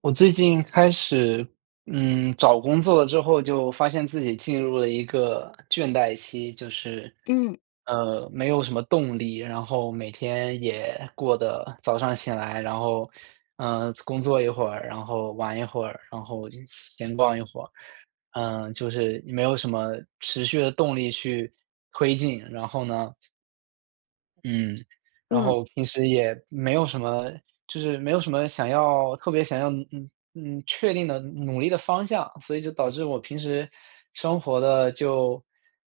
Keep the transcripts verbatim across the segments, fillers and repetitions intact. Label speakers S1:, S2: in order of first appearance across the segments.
S1: 我最近开始，嗯，找工作了之后，就发现自己进入了一个倦怠期，就是，
S2: 嗯
S1: 呃，没有什么动力，然后每天也过得早上醒来，然后，嗯、工作一会儿，然后玩一会儿，然后闲逛一会儿，嗯、就是没有什么持续的动力去推进，然后呢，嗯，然
S2: 嗯
S1: 后平时也没有什么就是没有什么想要特别想要嗯嗯嗯确定的努力的方向，所以就导致我平时生活的就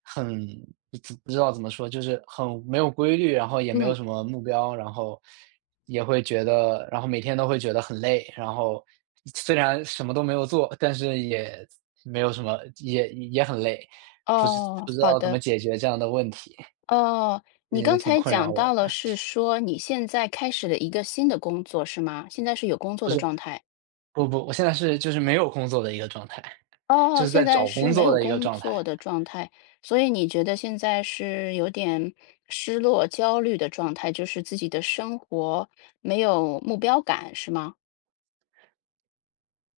S1: 很不知不知道怎么说，就是很没有规律，然后也没有
S2: 嗯，
S1: 什么目标，然后也会觉得然后每天都会觉得很累，然后虽然什么都没有做，但是也没有什么也也很累，不知
S2: 哦，
S1: 不知
S2: 好
S1: 道怎
S2: 的。
S1: 么解决这样的问题，
S2: 哦，你
S1: 也
S2: 刚
S1: 是挺
S2: 才
S1: 困扰
S2: 讲到
S1: 我
S2: 了
S1: 的。
S2: 是说你现在开始了一个新的工作是吗？现在是有工作
S1: 不
S2: 的
S1: 是。
S2: 状态？
S1: 不不，我现在是就是没有工作的一个状态，就
S2: 哦，
S1: 是
S2: 现
S1: 在
S2: 在
S1: 找
S2: 是
S1: 工
S2: 没
S1: 作
S2: 有
S1: 的一个
S2: 工
S1: 状
S2: 作
S1: 态。
S2: 的状态。所以你觉得现在是有点失落、焦虑的状态，就是自己的生活没有目标感，是吗？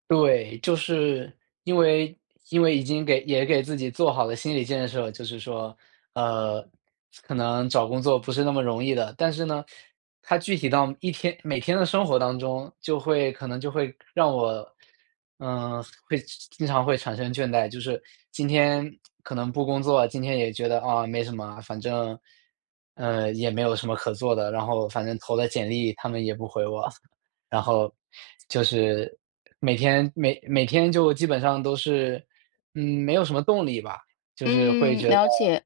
S1: 对，就是因为因为已经给也给自己做好了心理建设，就是说，呃，可能找工作不是那么容易的，但是呢，它具体到一天每天的生活当中，就会可能就会让我，嗯、会经常会产生倦怠，就是今天可能不工作，今天也觉得啊没什么啊，反正，呃，也没有什么可做的，然后反正投了简历，他们也不回我，然后就是每天每每天就基本上都是，嗯，没有什么动力吧，就是会
S2: 嗯，
S1: 觉得
S2: 了解。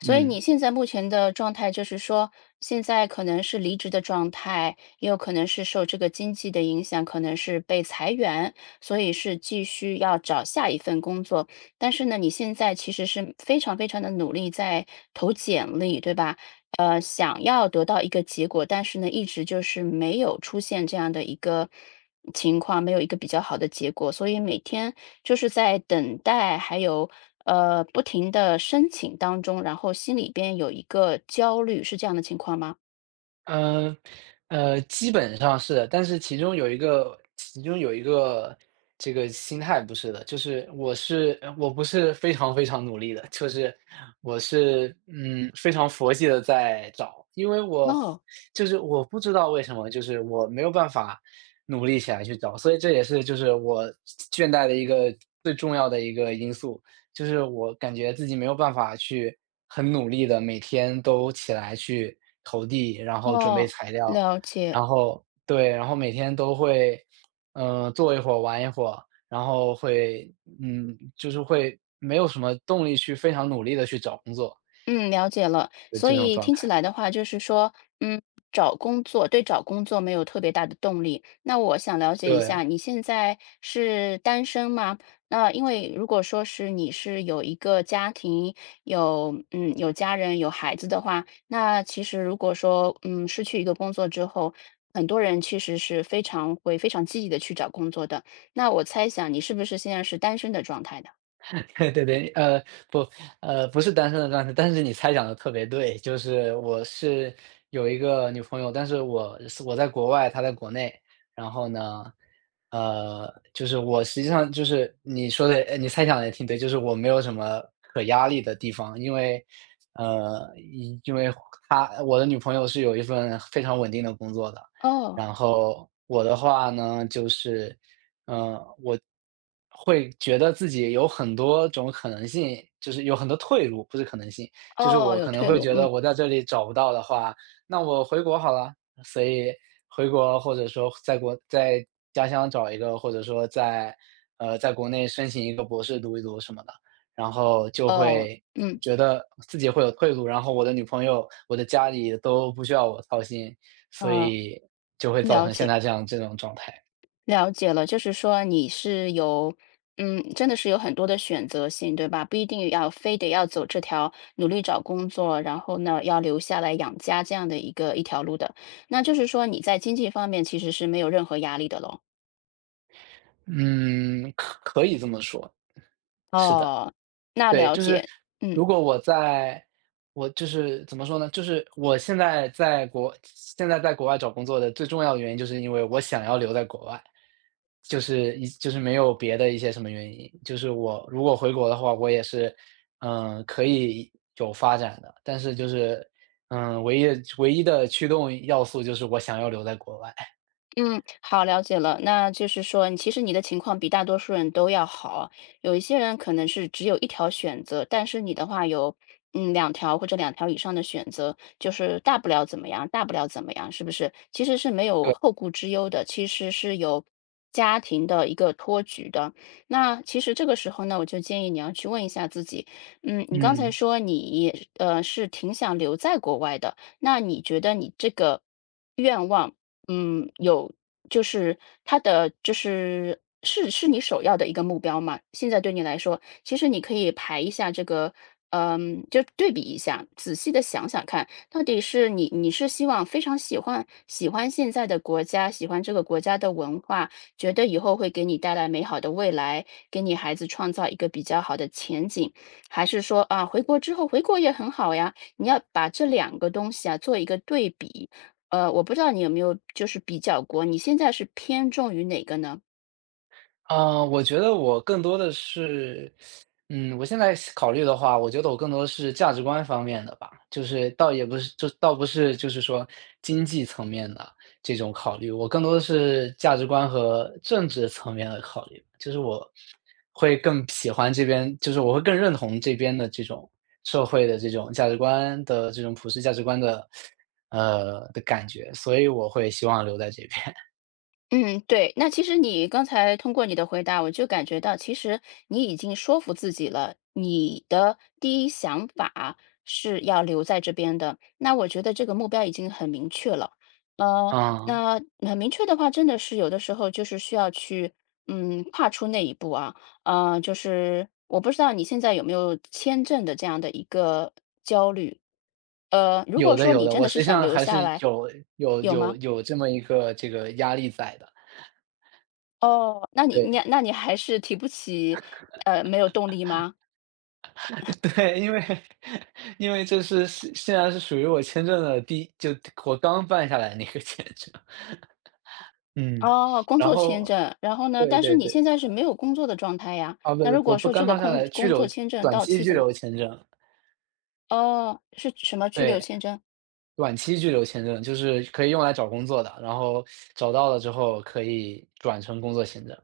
S2: 所以
S1: 嗯。
S2: 你现在目前的状态就是说，现在可能是离职的状态，也有可能是受这个经济的影响，可能是被裁员，所以是继续要找下一份工作。但是呢，你现在其实是非常非常的努力在投简历，对吧？呃，想要得到一个结果，但是呢，一直就是没有出现这样的一个情况，没有一个比较好的结果，所以每天就是在等待，还有呃不停的申请当中，然后心里边有一个焦虑，是这样的情况吗？
S1: 嗯，呃，基本上是的，但是其中有一个其中有一个这个心态不是的，就是我是呃我不是非常非常努力的，就是我是，嗯，非常佛系的在找。因为我
S2: 哦
S1: 就是我不知道为什么，就是我没有办法努力起来去找，所以这也是就是我倦怠的一个最重要的一个因素。就是我感觉自己没有办法去很努力的每天都起来去投递，然后准备
S2: 哦，
S1: 材料，
S2: 了解。
S1: 然后对，然后每天都会，嗯，坐一会儿玩一会儿，然后会嗯，就是会没有什么动力去非常努力的去找工作
S2: 嗯，了解了。
S1: 的
S2: 所
S1: 这种
S2: 以
S1: 状
S2: 听起
S1: 态，
S2: 来的话，就是说，嗯，找工作，对找工作没有特别大的动力。那我想了解一下，
S1: 对。
S2: 你现在是单身吗？那因为如果说是你是有一个家庭，有嗯有家人有孩子的话，那其实如果说嗯失去一个工作之后，很多人其实是非常会非常积极的去找工作的。那我猜想你是不是现在是单身的状态的？
S1: 对对对，呃，不，呃，不是单身的状态，但是你猜想的特别对，就是我是有一个女朋友，但是我是我在国外，她在国内，然后呢，呃，就是我实际上就是你说的，呃你猜想的也挺对，就是我没有什么可压力的地方，因为，呃，因因为她我的女朋友是有一份非常稳定的工作的，
S2: 哦
S1: 然后我的话呢，就是嗯，呃我会觉得自己有很多种可能性，就是有很多退路，不是可能性，就是
S2: 哦，
S1: 我
S2: 有
S1: 可能
S2: 退
S1: 会
S2: 路，
S1: 觉得
S2: 嗯。
S1: 我在这里找不到的话，那我回国好了。所以回国或者说在国在家乡找一个，或者说在呃，在国内申请一个博士读一读什么的，然后就
S2: 哦，
S1: 会
S2: 嗯。
S1: 觉得自己会有退路，然后我的女朋友、我的家里都不需要我操心，所
S2: 啊，
S1: 以就会造
S2: 了
S1: 成现
S2: 解，
S1: 在这样这种状态。
S2: 了解了解了，就是说你是有，嗯，真的是有很多的选择性，对吧？不一定要非得要走这条努力找工作，然后呢要留下来养家这样的一个一条路的。那就是说你在经济方面其实是没有任何压力的咯。
S1: 嗯，可可以这么说。是的，
S2: 哦，那
S1: 对，
S2: 了
S1: 就是
S2: 解，嗯。
S1: 如果我在我就是怎么说呢？就是我现在在国现在在国外找工作的最重要的原因，就是因为我想要留在国外，就是一就是没有别的一些什么原因。就是我如果回国的话，我也是，嗯，可以有发展的，但是就是，嗯，唯一的唯一的驱动要素就是我想要留在国外。
S2: 嗯，好，了解了。那就是说，你其实你的情况比大多数人都要好。有一些人可能是只有一条选择，但是你的话有嗯两条或者两条以上的选择，就是大不了怎么样，大不了怎么样，是不是？其实是没有
S1: 对，
S2: 后顾之忧的，其实是有家庭的一个托举的。那其实这个时候呢，我就建议你要去问一下自己，嗯，你刚才
S1: 嗯。
S2: 说你呃是挺想留在国外的，那你觉得你这个愿望？嗯，有，就是它的就是是是你首要的一个目标嘛。现在对你来说，其实你可以排一下这个，嗯，就对比一下，仔细的想想看，到底是你你是希望非常喜欢喜欢现在的国家，喜欢这个国家的文化，觉得以后会给你带来美好的未来，给你孩子创造一个比较好的前景，还是说啊，回国之后回国也很好呀？你要把这两个东西啊做一个对比。呃，我不知道你有没有就是比较过，你现在是偏重于哪个呢？
S1: 嗯，我觉得我更多的是，嗯，我现在是考虑的话，我觉得我更多的是价值观方面的吧，就是倒也不是，就倒不是就是说经济层面的这种考虑，我更多的是价值观和政治层面的考虑，就是我会更喜欢这边，就是我会更认同这边的这种社会的这种价值观的这种普世价值观的，呃，的感觉，所以我会希望留在这边，
S2: 嗯，对。那其实你刚才通过你的回答，我就感觉到，其实你已经说服自己了，你的第一想法是要留在这边的。那我觉得这个目标已经很明确了。呃，
S1: 嗯。
S2: 那很明确的话，真的是有的时候就是需要去，嗯，跨出那一步啊。呃，就是我不知道你现在有没有签证的这样的一个焦虑。呃，如果
S1: 有的
S2: 说
S1: 有
S2: 你
S1: 的，
S2: 真
S1: 我
S2: 的是
S1: 实际
S2: 想
S1: 上
S2: 留
S1: 还
S2: 下
S1: 是
S2: 来，
S1: 有有
S2: 有
S1: 有
S2: 吗？
S1: 有这么一个这个压力在的，
S2: 哦，那你你
S1: 对
S2: 那你还是提不起呃，没有动力吗？
S1: 对，因为 因为这是是现在是属于我签证的第一就我刚办下来那个签证，嗯，
S2: 哦，工
S1: 然
S2: 作签
S1: 后
S2: 证，然后呢，
S1: 对
S2: 但是
S1: 对
S2: 你
S1: 对，
S2: 现在是没有工作的状态呀，
S1: 啊不
S2: 那如
S1: 不，
S2: 果
S1: 我不
S2: 说这
S1: 刚
S2: 个
S1: 办下
S2: 工
S1: 来居
S2: 工作
S1: 留
S2: 签证
S1: 短
S2: 到
S1: 期
S2: 期
S1: 居
S2: 怎么
S1: 留签证，
S2: 哦，是什么居留
S1: 对，
S2: 签证？
S1: 短期居留签证就是可以用来找工作的，然后找到了之后可以转成工作签证，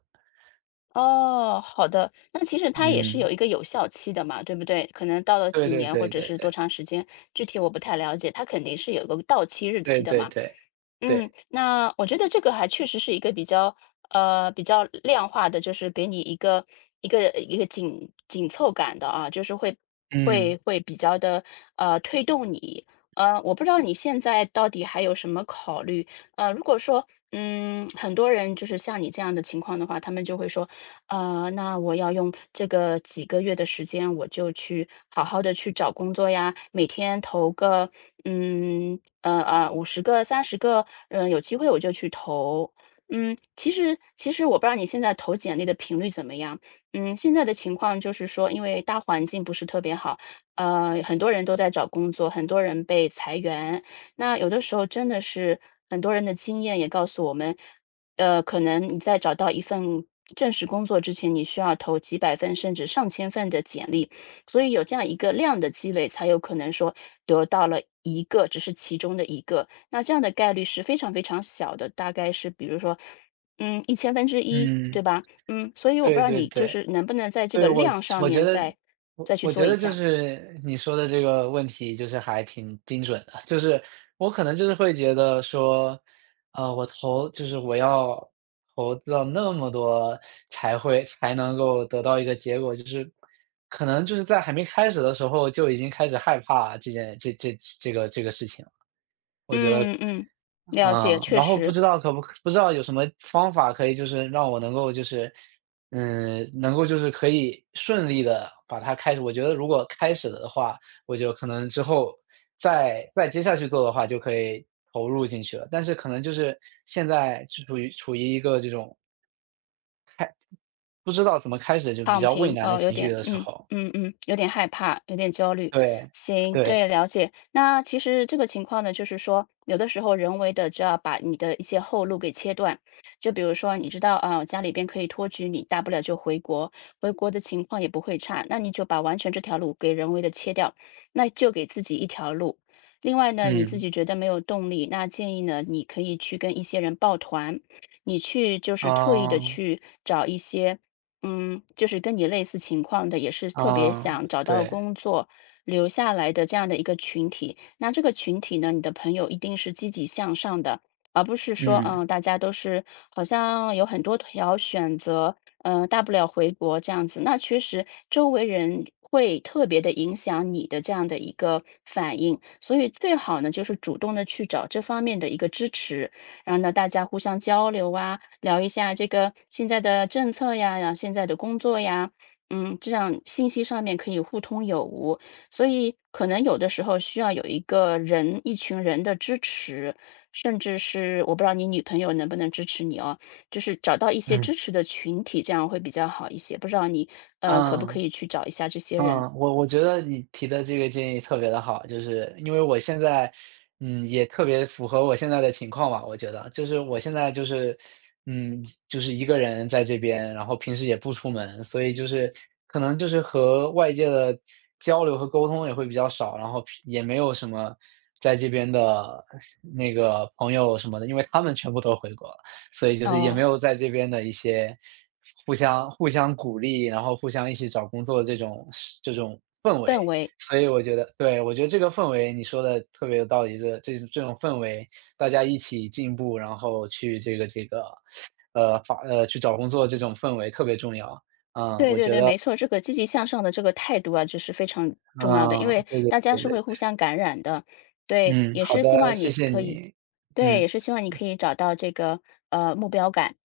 S2: 哦，好的，那其实它也是有
S1: 嗯，
S2: 一个有效期的嘛，对不对？可能到了
S1: 对
S2: 几
S1: 对
S2: 年或
S1: 对
S2: 者
S1: 对
S2: 是多
S1: 对
S2: 长时间，具体我不太了解，它肯定是有个到期日
S1: 对
S2: 期的
S1: 对
S2: 嘛。
S1: 对
S2: 嗯，
S1: 对，
S2: 那我觉得这个还确实是一个比较呃比较量化的，就是给你一个一个一个紧紧凑感的啊，就是会会
S1: 嗯。
S2: 会比较的呃推动你。呃，我不知道你现在到底还有什么考虑？呃，如果说嗯很多人就是像你这样的情况的话，他们就会说呃，那我要用这个几个月的时间，我就去好好的去找工作呀，每天投个，嗯，呃，呃五十个、三十个，嗯，有机会我就去投。嗯，其实其实我不知道你现在投简历的频率怎么样？嗯，现在的情况就是说，因为大环境不是特别好，呃，很多人都在找工作，很多人被裁员。那有的时候真的是很多人的经验也告诉我们呃，可能你在找到一份正式工作之前，你需要投几百份甚至上千份的简历，所以有这样一个量的积累，才有可能说得到了一个，只是其中的一个。那这样的概率是非常非常小的，大概是比如说，嗯，一千分之一，对
S1: 嗯，
S2: 吧？嗯，所以我不知
S1: 对
S2: 道
S1: 对
S2: 你就
S1: 对，
S2: 是能不能在这
S1: 对，
S2: 个
S1: 我
S2: 量上
S1: 我觉
S2: 面
S1: 得，
S2: 再
S1: 我
S2: 再去
S1: 我
S2: 做
S1: 觉
S2: 一
S1: 得就
S2: 下。
S1: 是你说的这个问题，就是还挺精准的。就是我可能就是会觉得说，呃，我投就是我要投到那么多才会才能够得到一个结果，就是可能就是在还没开始的时候就已经开始害怕这件这这这个这个事情了。我觉得
S2: 嗯嗯，嗯
S1: 啊。
S2: 了解，
S1: 啊
S2: 确
S1: 然后不
S2: 实。
S1: 知道可不不知道有什么方法可以就是让我能够就是，嗯，能够就是可以顺利的把它开始我觉得如果开始了的话，我就可能之后再再接下去做的话就可以投入进去了。但是可能就是现在是处于处于一个这种不知道怎么开始就比
S2: 躺
S1: 较畏
S2: 平，
S1: 难的
S2: 哦，有
S1: 情绪
S2: 点，
S1: 的时
S2: 嗯
S1: 候。
S2: 嗯嗯，有点害怕，有点焦虑。
S1: 对，
S2: 行，
S1: 对，
S2: 对，了解。那其实这个情况呢，就是说，有的时候人为的就要把你的一些后路给切断。就比如说，你知道啊，家里边可以托举你，大不了就回国，回国的情况也不会差，那你就把完全这条路给人为的切掉，那就给自己一条路。另外呢，你自
S1: 嗯，
S2: 己觉得没有动力，那建议呢，你可以去跟一些人抱团，你去就是特意的
S1: 啊，
S2: 去找一些嗯，就是跟你类似情况的，也是特别
S1: 啊，
S2: 想找到
S1: 对，
S2: 工作留下来的这样的一个群体。那这个群体呢，你的朋友一定是积极向上的，而不是说，
S1: 嗯，
S2: 嗯，大家都是好像有很多条选择，嗯，大不了回国这样子。那确实周围人会特别的影响你的这样的一个反应，所以最好呢，就是主动的去找这方面的一个支持。然后呢，大家互相交流啊，聊一下这个现在的政策呀，然后现在的工作呀，嗯，这样信息上面可以互通有无，所以可能有的时候需要有一个人、一群人的支持，甚至是我不知道你女朋友能不能支持你哦，就是找到一些
S1: 嗯，
S2: 支持的群体，这样会比较好一些。不知道你呃可不可
S1: 啊。
S2: 以去找一下这些人
S1: 嗯，我我觉得你提的这个建议特别的好，就是因为我现在，嗯，也特别符合我现在的情况吧，我觉得，就是我现在就是，嗯，就是一个人在这边，然后平时也不出门，所以就是可能就是和外界的交流和沟通也会比较少，然后也没有什么在这边的那个朋友什么的，因为他们全部都回国了。所以就是也没
S2: 哦，
S1: 有在这边的一些互相互相鼓励，然后互相一起找工作这种这种氛围。
S2: 氛围。
S1: 所以我觉得对，我觉得这个氛围你说的特别有道理，这这这种氛围，大家一起进步，然后去这个这个，呃，发呃，去找工作这种氛围特别重要。
S2: 对对对，没错，这个积极向上的这个态度啊，就是非常重要的，因
S1: 嗯，
S2: 为
S1: 对对
S2: 大家
S1: 对
S2: 是会
S1: 对，
S2: 互相感染的。对，
S1: 嗯，
S2: 也
S1: 好
S2: 是希
S1: 的，
S2: 望
S1: 谢
S2: 你
S1: 谢
S2: 可以
S1: 你，
S2: 对，
S1: 嗯。
S2: 也是希望你可以找到这个，呃，目标感。